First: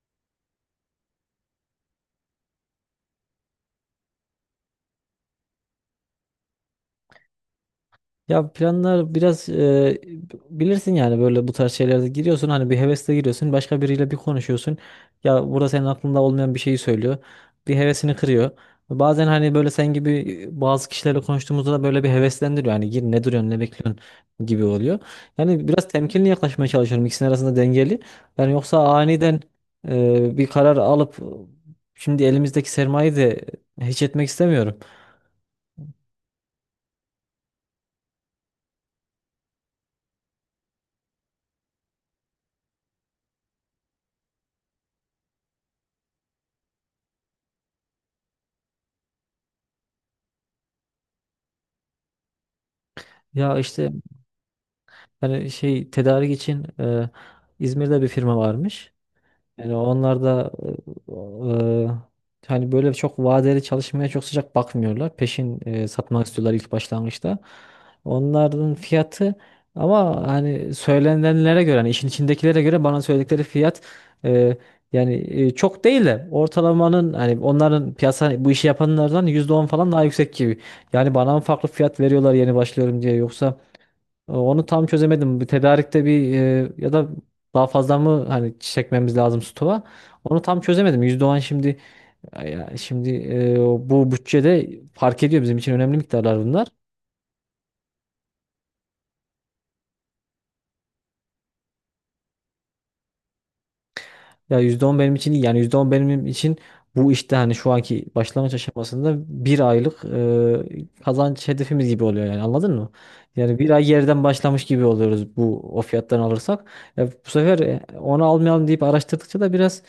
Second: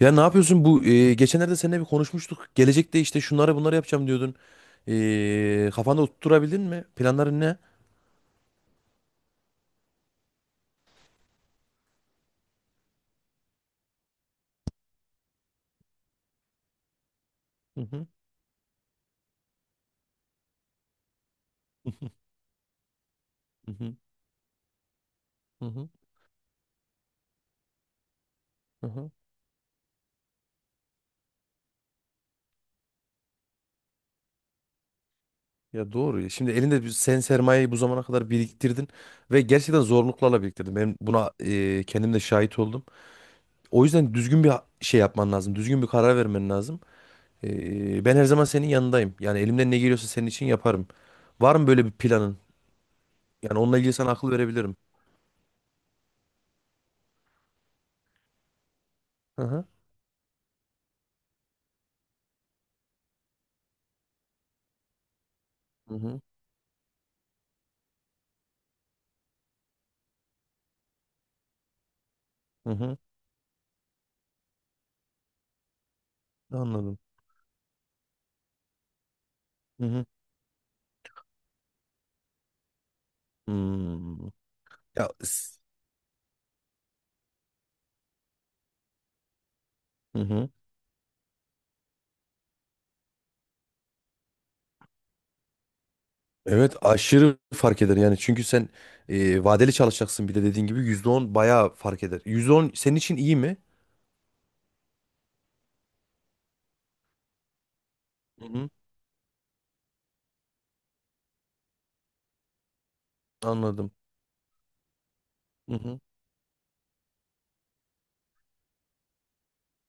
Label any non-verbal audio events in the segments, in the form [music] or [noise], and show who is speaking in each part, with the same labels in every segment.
Speaker 1: Ya ne yapıyorsun bu geçenlerde seninle bir konuşmuştuk. Gelecekte işte şunları bunları yapacağım diyordun. Kafanda oturtturabildin mi? Planların ne?
Speaker 2: Ya planlar biraz bilirsin yani, böyle bu tarz şeylerde giriyorsun, hani bir hevesle giriyorsun, başka biriyle bir konuşuyorsun, ya burada senin aklında olmayan bir şeyi söylüyor, bir
Speaker 1: Hı hı.
Speaker 2: hevesini kırıyor. Bazen hani böyle sen gibi bazı kişilerle konuştuğumuzda da
Speaker 1: Hı
Speaker 2: böyle bir heveslendiriyor, hani gir, ne duruyorsun, ne
Speaker 1: hı.
Speaker 2: bekliyorsun gibi oluyor.
Speaker 1: Hı
Speaker 2: Yani biraz
Speaker 1: hı.
Speaker 2: temkinli yaklaşmaya çalışıyorum, ikisinin arasında dengeli. Yani
Speaker 1: Hı
Speaker 2: yoksa
Speaker 1: hı.
Speaker 2: aniden bir karar alıp şimdi elimizdeki sermayeyi de hiç etmek istemiyorum.
Speaker 1: Ya doğru. Ya. Şimdi elinde sen sermayeyi bu zamana kadar biriktirdin ve gerçekten zorluklarla biriktirdin. Ben buna kendim de şahit oldum. O yüzden düzgün bir şey yapman lazım. Düzgün bir karar vermen lazım. Ben her zaman senin yanındayım. Yani elimden ne geliyorsa senin için yaparım. Var mı böyle bir planın?
Speaker 2: Ya
Speaker 1: Yani onunla
Speaker 2: işte
Speaker 1: ilgili sana akıl verebilirim.
Speaker 2: hani şey, tedarik için İzmir'de bir firma varmış.
Speaker 1: Hı hı.
Speaker 2: Yani onlar da e, hani böyle çok vadeli çalışmaya çok sıcak bakmıyorlar. Peşin
Speaker 1: Hı hı.
Speaker 2: satmak istiyorlar ilk başlangıçta. Onların fiyatı, ama hani söylenenlere göre, hani işin içindekilere
Speaker 1: Hı
Speaker 2: göre,
Speaker 1: hı.
Speaker 2: bana söyledikleri fiyat, e, yani çok değil de
Speaker 1: Anladım.
Speaker 2: ortalamanın, hani onların piyasa bu işi yapanlardan %10
Speaker 1: Hı
Speaker 2: falan daha
Speaker 1: hı.
Speaker 2: yüksek gibi. Yani bana mı farklı fiyat veriyorlar yeni başlıyorum diye, yoksa?
Speaker 1: Hmm.
Speaker 2: Onu tam
Speaker 1: Ya,
Speaker 2: çözemedim. Bir tedarikte bir ya da daha fazla mı hani çekmemiz lazım stoğa?
Speaker 1: hı
Speaker 2: Onu
Speaker 1: hı.
Speaker 2: tam çözemedim. %10, şimdi ya şimdi e, bu bütçede fark ediyor, bizim için önemli miktarlar bunlar.
Speaker 1: Evet, aşırı fark eder yani çünkü sen vadeli çalışacaksın, bir de dediğin gibi %10 bayağı fark eder. %10 senin için iyi mi?
Speaker 2: Ya %10 benim için iyi. Yani %10 benim için bu işte hani şu anki
Speaker 1: Hı
Speaker 2: başlangıç
Speaker 1: hı.
Speaker 2: aşamasında bir aylık kazanç hedefimiz gibi oluyor, yani, anladın mı? Yani bir ay
Speaker 1: Anladım.
Speaker 2: yerden başlamış gibi oluyoruz bu
Speaker 1: Hı
Speaker 2: o
Speaker 1: hı.
Speaker 2: fiyattan alırsak. Ya bu sefer onu almayalım deyip araştırdıkça da biraz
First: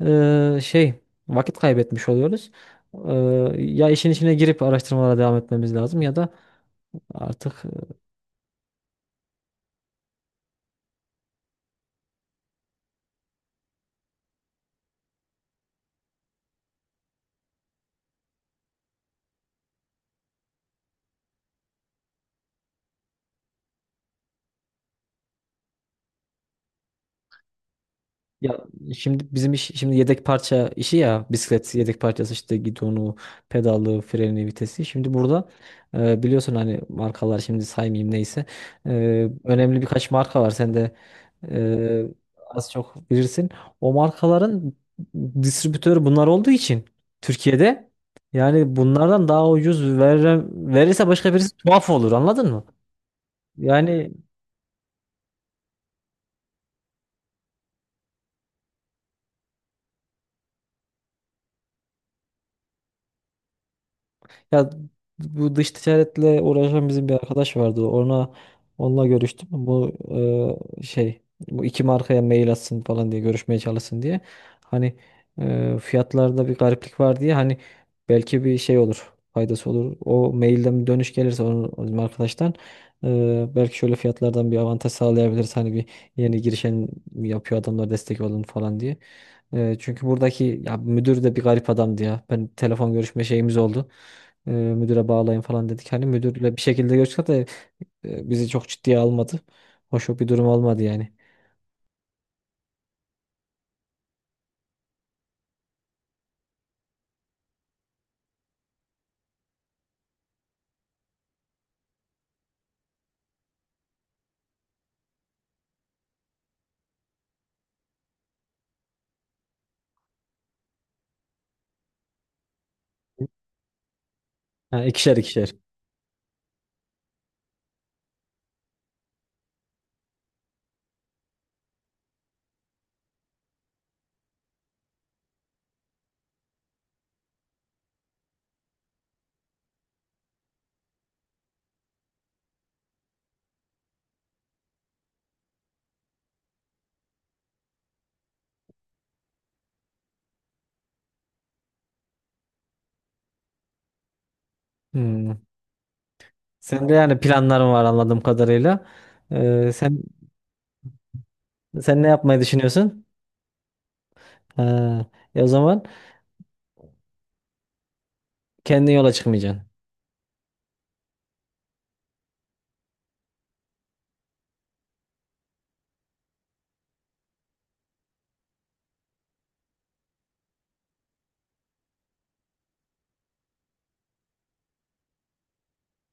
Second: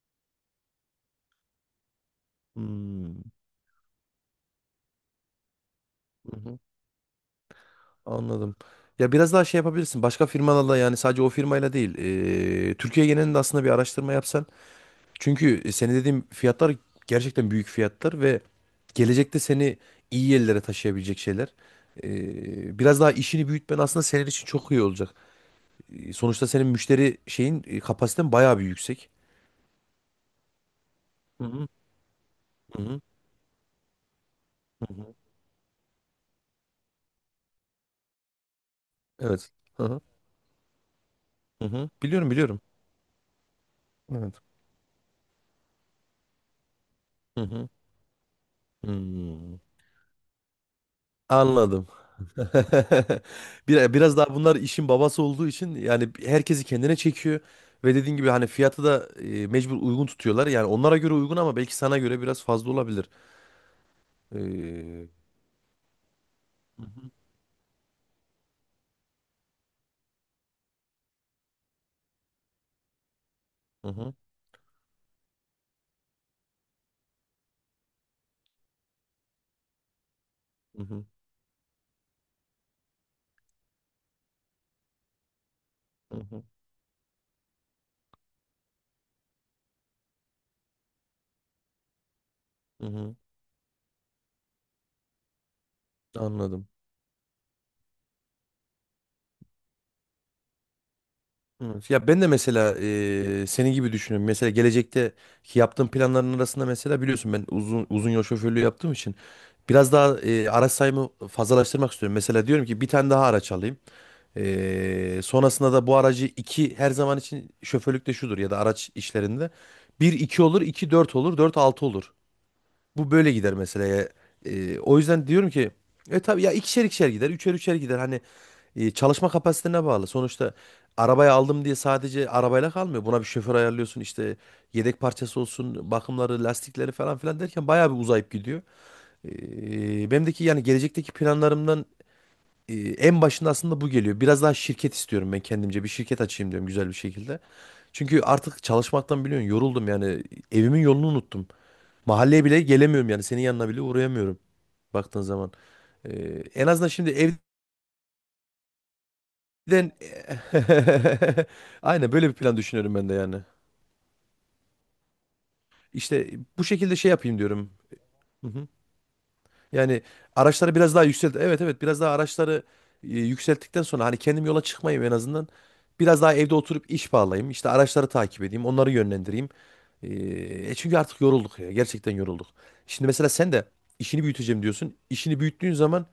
Speaker 2: şey, vakit kaybetmiş oluyoruz. E,
Speaker 1: Hmm.
Speaker 2: Ya işin içine girip araştırmalara devam etmemiz lazım, ya da
Speaker 1: Hı hı.
Speaker 2: artık.
Speaker 1: Anladım. Ya biraz daha şey yapabilirsin. Başka firmalarla, yani sadece o firmayla değil. Türkiye genelinde aslında bir araştırma yapsan. Çünkü senin dediğim fiyatlar gerçekten büyük fiyatlar ve gelecekte seni iyi yerlere taşıyabilecek şeyler. Biraz daha işini büyütmen aslında senin için çok iyi olacak. Sonuçta senin müşteri şeyin kapasiten bayağı bir
Speaker 2: Ya
Speaker 1: yüksek.
Speaker 2: şimdi bizim iş, şimdi yedek parça işi, ya
Speaker 1: Hı hı.
Speaker 2: bisiklet yedek parçası, işte
Speaker 1: Hı hı.
Speaker 2: gidonu, pedalı, freni, vitesi. Şimdi burada biliyorsun hani markalar, şimdi saymayayım neyse.
Speaker 1: Evet.
Speaker 2: Önemli
Speaker 1: Hı hı.
Speaker 2: birkaç marka var. Sen de
Speaker 1: Hı hı.
Speaker 2: e,
Speaker 1: Biliyorum, biliyorum.
Speaker 2: az çok bilirsin. O
Speaker 1: Evet.
Speaker 2: markaların distribütörü bunlar olduğu için
Speaker 1: Hı hı.
Speaker 2: Türkiye'de, yani bunlardan daha
Speaker 1: Hmm.
Speaker 2: ucuz verirse başka birisi
Speaker 1: Anladım.
Speaker 2: tuhaf olur, anladın mı?
Speaker 1: [laughs]
Speaker 2: Yani.
Speaker 1: Biraz daha bunlar işin babası olduğu için yani herkesi kendine çekiyor ve dediğin gibi hani fiyatı da mecbur uygun tutuyorlar. Yani onlara göre uygun ama belki sana göre biraz fazla olabilir.
Speaker 2: Ya
Speaker 1: Ee,
Speaker 2: bu dış ticaretle uğraşan bizim bir arkadaş vardı. Onunla görüştüm. Bu şey, bu iki markaya mail atsın falan diye, görüşmeye
Speaker 1: hı
Speaker 2: çalışsın
Speaker 1: hı,
Speaker 2: diye. Hani fiyatlarda bir gariplik var diye, hani belki bir şey olur, faydası olur. O mailden
Speaker 1: hı
Speaker 2: bir
Speaker 1: hı,
Speaker 2: dönüş gelirse onun, bizim arkadaştan, belki şöyle fiyatlardan bir avantaj sağlayabiliriz. Hani bir
Speaker 1: hı
Speaker 2: yeni
Speaker 1: hı,
Speaker 2: girişen yapıyor, adamlar destek olun falan diye. Çünkü buradaki, ya müdür de bir garip adamdı ya. Ben
Speaker 1: hı
Speaker 2: telefon
Speaker 1: hı.
Speaker 2: görüşme şeyimiz oldu. Müdüre bağlayın falan dedik. Hani müdürle bir
Speaker 1: Anladım.
Speaker 2: şekilde görüştük de bizi çok ciddiye almadı. Hoş bir durum olmadı yani.
Speaker 1: Evet. Ya ben de mesela senin gibi düşünüyorum. Mesela gelecekte yaptığım planların arasında, mesela biliyorsun, ben uzun uzun yol şoförlüğü yaptığım için biraz daha araç sayımı fazlalaştırmak istiyorum. Mesela diyorum ki bir tane daha araç alayım. Sonrasında da bu aracı iki, her zaman için şoförlükte şudur ya da araç işlerinde. Bir iki olur, iki dört olur, dört altı olur. Bu böyle gider mesela. Ya.
Speaker 2: Ha,
Speaker 1: O
Speaker 2: ikişer
Speaker 1: yüzden diyorum
Speaker 2: ikişer.
Speaker 1: ki tabii ya, ikişer ikişer gider, üçer üçer gider. Hani çalışma kapasitene bağlı. Sonuçta arabayı aldım diye sadece arabayla kalmıyor. Buna bir şoför ayarlıyorsun, işte yedek parçası olsun, bakımları, lastikleri falan filan derken bayağı bir uzayıp gidiyor. Benimdeki yani gelecekteki planlarımdan en başında aslında bu geliyor. Biraz daha şirket istiyorum ben kendimce. Bir şirket açayım diyorum güzel bir şekilde. Çünkü artık çalışmaktan biliyorsun yoruldum yani, evimin yolunu unuttum. Mahalleye bile gelemiyorum yani. Senin yanına bile uğrayamıyorum baktığın
Speaker 2: Hmm.
Speaker 1: zaman. Ee, En azından
Speaker 2: Sen de
Speaker 1: şimdi
Speaker 2: yani planların var anladığım kadarıyla. E,
Speaker 1: evden...
Speaker 2: sen
Speaker 1: [laughs]
Speaker 2: sen ne
Speaker 1: Aynen böyle bir
Speaker 2: yapmayı
Speaker 1: plan düşünüyorum
Speaker 2: düşünüyorsun?
Speaker 1: ben de yani.
Speaker 2: Ha, o zaman
Speaker 1: İşte bu şekilde şey yapayım diyorum. Hı hı.
Speaker 2: kendi yola çıkmayacaksın.
Speaker 1: Yani araçları biraz daha yükselt. Evet, evet, biraz daha araçları yükselttikten sonra hani kendim yola çıkmayayım en azından. Biraz daha evde oturup iş bağlayayım. İşte araçları takip edeyim. Onları yönlendireyim. Ee, Çünkü artık yorulduk ya. Gerçekten yorulduk. Şimdi mesela sen de işini büyüteceğim diyorsun. İşini büyüttüğün zaman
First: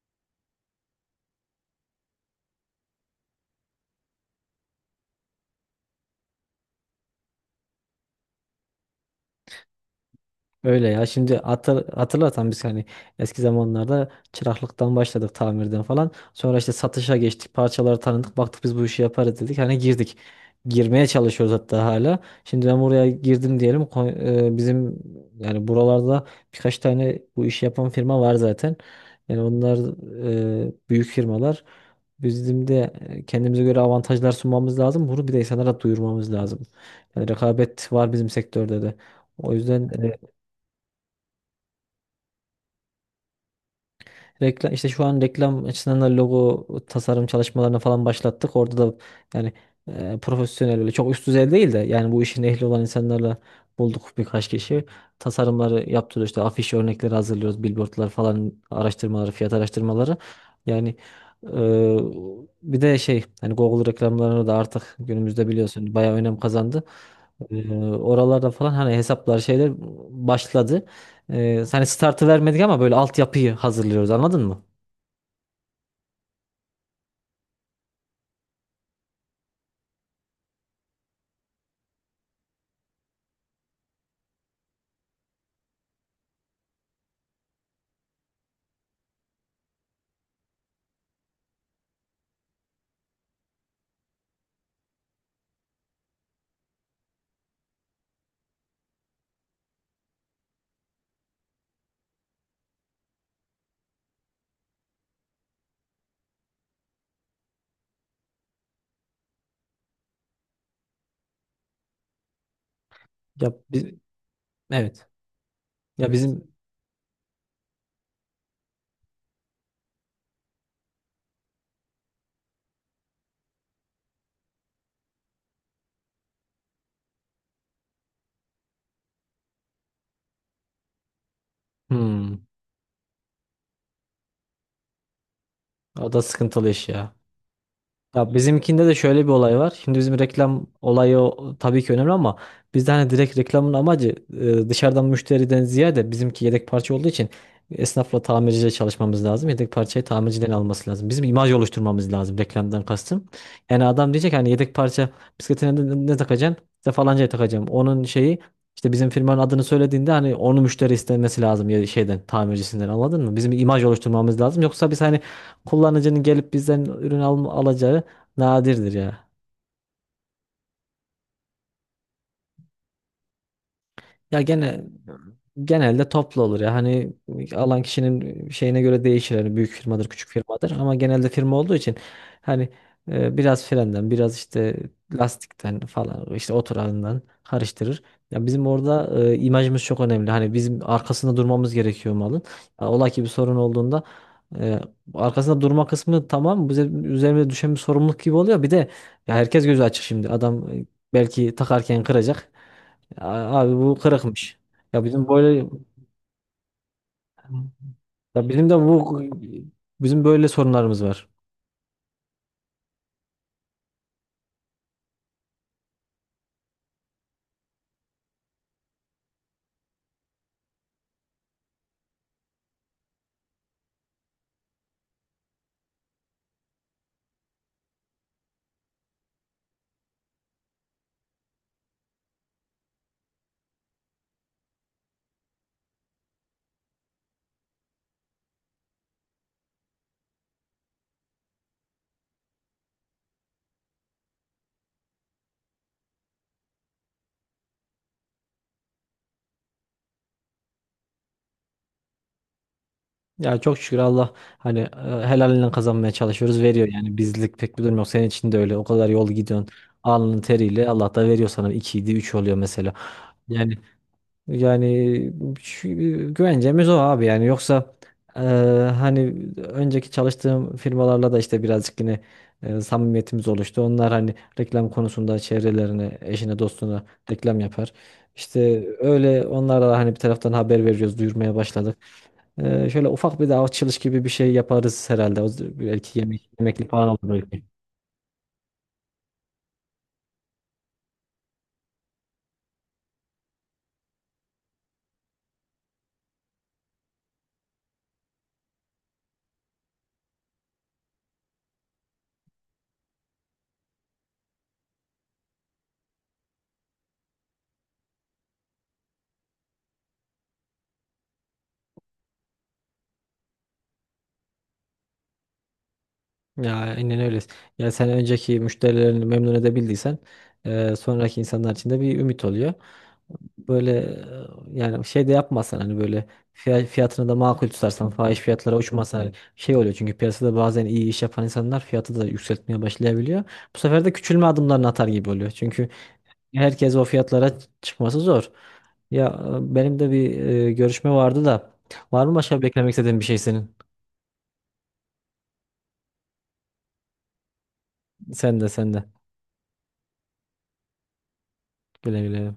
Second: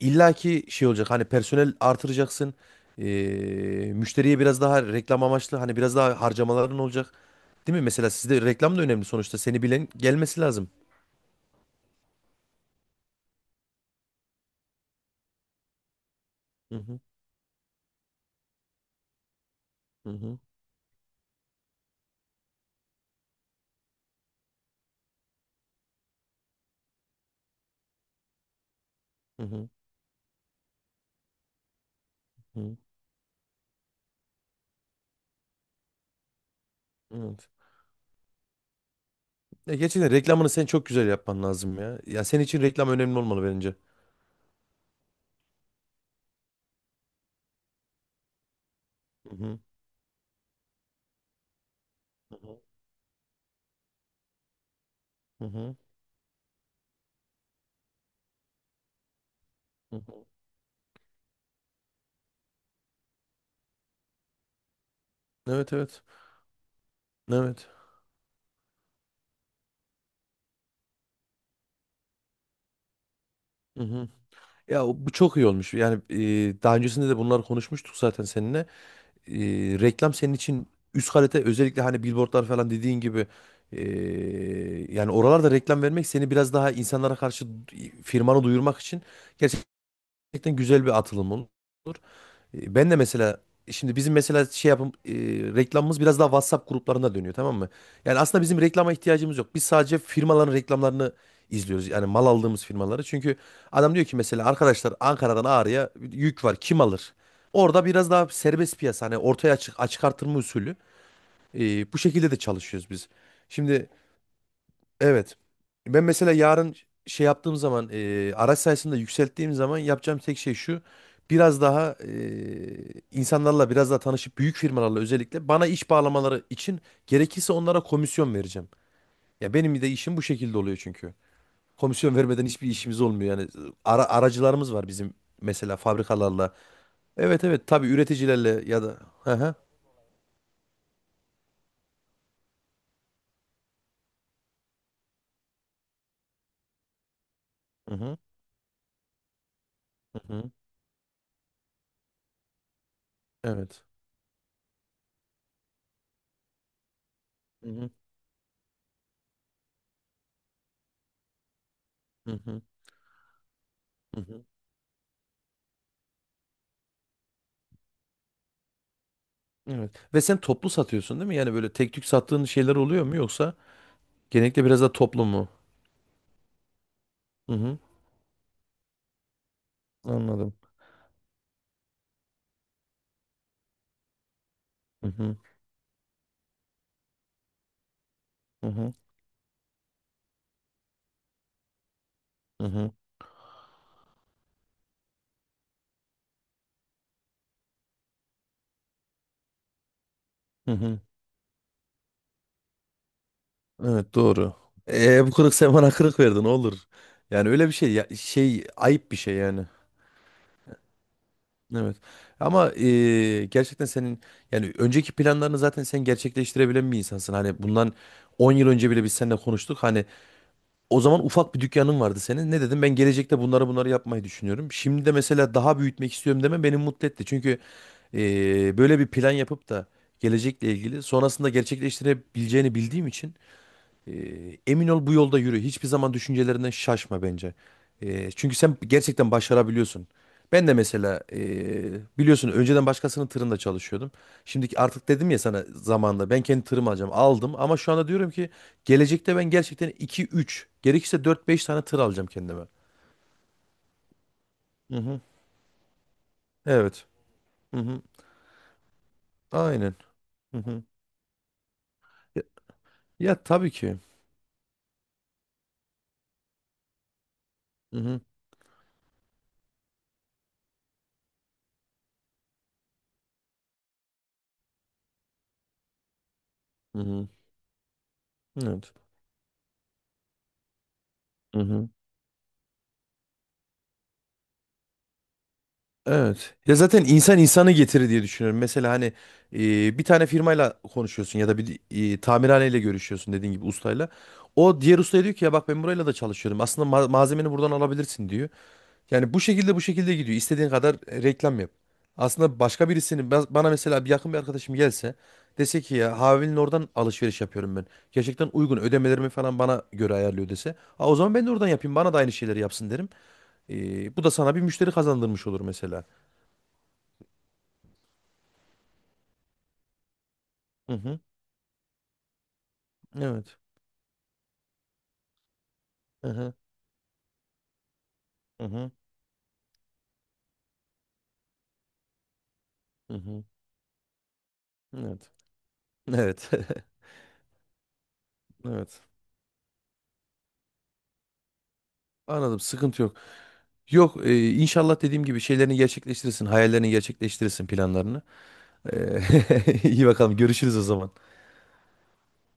Speaker 1: İlla ki şey olacak, hani personel artıracaksın. Müşteriye biraz daha reklam amaçlı hani biraz daha harcamaların olacak. Değil mi? Mesela sizde reklam da önemli sonuçta. Seni bilen gelmesi lazım.
Speaker 2: Öyle ya, şimdi hatırlatan biz, hani eski zamanlarda çıraklıktan başladık, tamirden falan. Sonra işte
Speaker 1: Hı hı
Speaker 2: satışa geçtik, parçaları tanıdık, baktık biz bu işi yaparız dedik, hani
Speaker 1: hı
Speaker 2: girdik.
Speaker 1: hı
Speaker 2: Girmeye çalışıyoruz hatta hala. Şimdi ben buraya girdim diyelim, bizim, yani buralarda birkaç tane bu işi yapan firma var zaten. Yani
Speaker 1: hı hı.
Speaker 2: onlar büyük firmalar. Bizim
Speaker 1: Hı.
Speaker 2: de kendimize göre avantajlar sunmamız lazım. Bunu bir de insanlara duyurmamız lazım. Yani
Speaker 1: Evet.
Speaker 2: rekabet var bizim sektörde de. O
Speaker 1: Ya
Speaker 2: yüzden
Speaker 1: gerçekten reklamını sen çok güzel yapman lazım ya. Ya senin için reklam önemli olmalı bence.
Speaker 2: reklam, işte şu an reklam açısından da logo tasarım çalışmalarına falan başlattık. Orada da
Speaker 1: Hı
Speaker 2: yani
Speaker 1: hı
Speaker 2: profesyonel böyle çok üst düzey değil de, yani bu işin ehli olan insanlarla bulduk birkaç kişi.
Speaker 1: hı hı hı.
Speaker 2: Tasarımları yaptırıyoruz, işte afiş örnekleri hazırlıyoruz, billboardlar falan araştırmaları, fiyat
Speaker 1: Hı
Speaker 2: araştırmaları.
Speaker 1: hı.
Speaker 2: Yani e, bir de şey, hani Google reklamlarını da artık günümüzde
Speaker 1: Evet,
Speaker 2: biliyorsun
Speaker 1: evet.
Speaker 2: bayağı önem kazandı.
Speaker 1: Evet.
Speaker 2: Oralarda falan hani hesaplar, şeyler başladı. Hani startı vermedik ama böyle altyapıyı
Speaker 1: Hı hı.
Speaker 2: hazırlıyoruz, anladın mı?
Speaker 1: Ya bu çok iyi olmuş. Yani daha öncesinde de bunlar konuşmuştuk zaten seninle. e, Reklam senin için üst kalite, özellikle hani billboardlar falan dediğin gibi, e, yani oralarda reklam vermek seni biraz daha insanlara karşı firmanı duyurmak için gerçekten güzel bir atılım olur. Ben de mesela şimdi bizim mesela şey yapım, reklamımız biraz daha WhatsApp gruplarına dönüyor, tamam mı? Yani aslında bizim reklama ihtiyacımız yok. Biz sadece firmaların reklamlarını izliyoruz. Yani mal aldığımız firmaları. Çünkü adam diyor ki mesela, arkadaşlar Ankara'dan Ağrı'ya yük var, kim alır? Orada biraz daha serbest piyasa, hani ortaya açık, açık artırma usulü. Bu şekilde de çalışıyoruz biz.
Speaker 2: Ya biz,
Speaker 1: Şimdi.
Speaker 2: evet.
Speaker 1: Evet. Ben
Speaker 2: Ya, evet,
Speaker 1: mesela
Speaker 2: bizim,
Speaker 1: yarın şey yaptığım zaman, araç sayısını da yükselttiğim zaman yapacağım tek şey şu. Biraz daha insanlarla biraz daha tanışıp büyük firmalarla özellikle, bana iş bağlamaları için gerekirse onlara komisyon vereceğim. Ya benim de işim bu şekilde oluyor çünkü. Komisyon
Speaker 2: hmm,
Speaker 1: vermeden hiçbir işimiz olmuyor yani. Aracılarımız var bizim mesela,
Speaker 2: o da
Speaker 1: fabrikalarla.
Speaker 2: sıkıntılı iş ya.
Speaker 1: Evet, evet, tabii,
Speaker 2: Ya
Speaker 1: üreticilerle ya
Speaker 2: bizimkinde de
Speaker 1: da.
Speaker 2: şöyle bir
Speaker 1: Hı hı.
Speaker 2: olay var. Şimdi bizim reklam olayı, o- tabii ki önemli ama bizde hani direkt reklamın amacı, dışarıdan müşteriden ziyade, bizimki yedek parça olduğu için
Speaker 1: Hı hı.
Speaker 2: esnafla, tamirciyle çalışmamız lazım. Yedek parçayı
Speaker 1: Hı
Speaker 2: tamirciden
Speaker 1: hı.
Speaker 2: alması lazım. Bizim imaj oluşturmamız lazım, reklamdan kastım.
Speaker 1: Evet.
Speaker 2: Yani adam diyecek hani yedek parça, bisikletine ne, ne takacaksın? İşte falancaya takacağım.
Speaker 1: Hı hı.
Speaker 2: Onun şeyi, işte bizim firmanın adını söylediğinde, hani onu müşteri istemesi lazım ya, şeyden,
Speaker 1: Hı hı.
Speaker 2: tamircisinden, anladın mı? Bizim imaj
Speaker 1: Hı
Speaker 2: oluşturmamız
Speaker 1: hı.
Speaker 2: lazım. Yoksa biz hani kullanıcının gelip bizden ürün alacağı nadirdir ya.
Speaker 1: Evet. Ve sen toplu satıyorsun, değil mi? Yani böyle tek tük sattığın şeyler oluyor mu, yoksa
Speaker 2: Ya
Speaker 1: genellikle biraz da toplu mu?
Speaker 2: genelde toplu olur ya. Hani
Speaker 1: Hı hı.
Speaker 2: alan kişinin şeyine göre değişir. Hani büyük firmadır, küçük
Speaker 1: Anladım.
Speaker 2: firmadır, ama genelde firma olduğu için hani biraz frenden, biraz işte
Speaker 1: Hı hı.
Speaker 2: lastikten falan, işte oturağından karıştırır. Ya bizim
Speaker 1: Hı hı.
Speaker 2: orada imajımız çok önemli. Hani bizim arkasında durmamız gerekiyor malın.
Speaker 1: Hı
Speaker 2: Ya
Speaker 1: hı.
Speaker 2: ola ki bir sorun olduğunda e, arkasında durma kısmı, tamam, bize üzerimize düşen bir sorumluluk gibi oluyor. Bir de ya herkes gözü açık şimdi. Adam
Speaker 1: Hı hı.
Speaker 2: belki takarken kıracak. Abi bu
Speaker 1: Evet, doğru.
Speaker 2: kırıkmış. Ya bizim
Speaker 1: Bu kırık
Speaker 2: böyle
Speaker 1: sen bana kırık verdin olur. Yani öyle bir şey ya,
Speaker 2: ya
Speaker 1: şey,
Speaker 2: bizim de
Speaker 1: ayıp bir
Speaker 2: bu
Speaker 1: şey yani.
Speaker 2: Bizim böyle sorunlarımız var.
Speaker 1: Evet. Ama gerçekten senin, yani önceki planlarını zaten sen gerçekleştirebilen bir insansın. Hani bundan 10 yıl önce bile biz seninle konuştuk. Hani, o zaman ufak bir dükkanın vardı senin. Ne dedim? Ben gelecekte bunları bunları yapmayı düşünüyorum. Şimdi de mesela daha büyütmek istiyorum deme beni mutlu etti. Çünkü böyle bir plan yapıp da gelecekle ilgili sonrasında gerçekleştirebileceğini bildiğim için, emin ol bu yolda yürü. Hiçbir zaman düşüncelerinden şaşma bence. Çünkü sen gerçekten başarabiliyorsun. Ben de mesela biliyorsun önceden başkasının tırında çalışıyordum. Şimdiki artık dedim ya sana zamanında, ben kendi tırımı alacağım. Aldım ama şu anda diyorum ki gelecekte ben gerçekten iki üç, gerekirse dört beş tane tır alacağım kendime.
Speaker 2: Ya çok şükür, Allah hani
Speaker 1: Hı hı.
Speaker 2: helalinden kazanmaya çalışıyoruz, veriyor
Speaker 1: Evet.
Speaker 2: yani, bizlik pek
Speaker 1: Hı
Speaker 2: bir durum
Speaker 1: hı.
Speaker 2: yok. Senin için de öyle, o kadar yol gidiyorsun,
Speaker 1: Aynen.
Speaker 2: alnın
Speaker 1: Hı hı.
Speaker 2: teriyle Allah da veriyor sana, 2 3
Speaker 1: Ya,
Speaker 2: oluyor mesela.
Speaker 1: ya tabii
Speaker 2: Yani
Speaker 1: ki.
Speaker 2: Yani şu- güvencemiz o, abi, yani, yoksa
Speaker 1: Hı hı.
Speaker 2: e, hani önceki çalıştığım firmalarla da işte birazcık yine samimiyetimiz oluştu. Onlar hani reklam konusunda çevrelerine, eşine,
Speaker 1: Hı
Speaker 2: dostuna
Speaker 1: hı.
Speaker 2: reklam yapar. İşte
Speaker 1: Evet.
Speaker 2: öyle onlara da hani bir taraftan haber veriyoruz, duyurmaya
Speaker 1: Hı hı.
Speaker 2: başladık. Şöyle ufak bir de açılış gibi bir şey yaparız herhalde. Belki
Speaker 1: Evet. Ya
Speaker 2: yemekli
Speaker 1: zaten
Speaker 2: falan olur
Speaker 1: insan
Speaker 2: belki.
Speaker 1: insanı getirir diye düşünüyorum. Mesela hani bir tane firmayla konuşuyorsun ya da bir tamirhaneyle görüşüyorsun, dediğin gibi ustayla. O diğer ustaya diyor ki, ya bak ben burayla da çalışıyorum. Aslında malzemeni buradan alabilirsin diyor. Yani bu şekilde, bu şekilde gidiyor. İstediğin kadar reklam yap. Aslında başka birisinin, bana mesela bir yakın bir arkadaşım gelse, dese ki ya Havil'in oradan alışveriş yapıyorum ben. Gerçekten uygun, ödemelerimi falan bana göre ayarlıyor dese. Ha, o zaman ben de oradan yapayım, bana da aynı şeyleri yapsın derim. Bu da sana bir müşteri kazandırmış olur mesela.
Speaker 2: Ya aynen öyle. Ya sen önceki müşterilerini memnun edebildiysen,
Speaker 1: Hı hı.
Speaker 2: sonraki insanlar için de bir ümit oluyor.
Speaker 1: Evet.
Speaker 2: Böyle yani şey de yapmasan, hani böyle
Speaker 1: Hı hı.
Speaker 2: fiyatını da makul tutarsan, fahiş
Speaker 1: Hı
Speaker 2: fiyatlara
Speaker 1: hı.
Speaker 2: uçmasan, hani şey oluyor, çünkü piyasada bazen iyi iş yapan insanlar fiyatı da yükseltmeye
Speaker 1: Hı
Speaker 2: başlayabiliyor.
Speaker 1: hı.
Speaker 2: Bu sefer de küçülme adımlarını atar gibi
Speaker 1: Evet.
Speaker 2: oluyor. Çünkü
Speaker 1: Evet. [laughs]
Speaker 2: herkes o fiyatlara çıkması zor.
Speaker 1: Evet.
Speaker 2: Ya benim de bir görüşme vardı da, var mı
Speaker 1: Anladım.
Speaker 2: başka beklemek
Speaker 1: Sıkıntı yok.
Speaker 2: istediğin bir şey senin?
Speaker 1: Yok, inşallah dediğim gibi şeylerini gerçekleştirirsin, hayallerini gerçekleştirirsin, planlarını.
Speaker 2: Sen de, sen de.
Speaker 1: E, [laughs] iyi bakalım. Görüşürüz o zaman.
Speaker 2: Güle güle.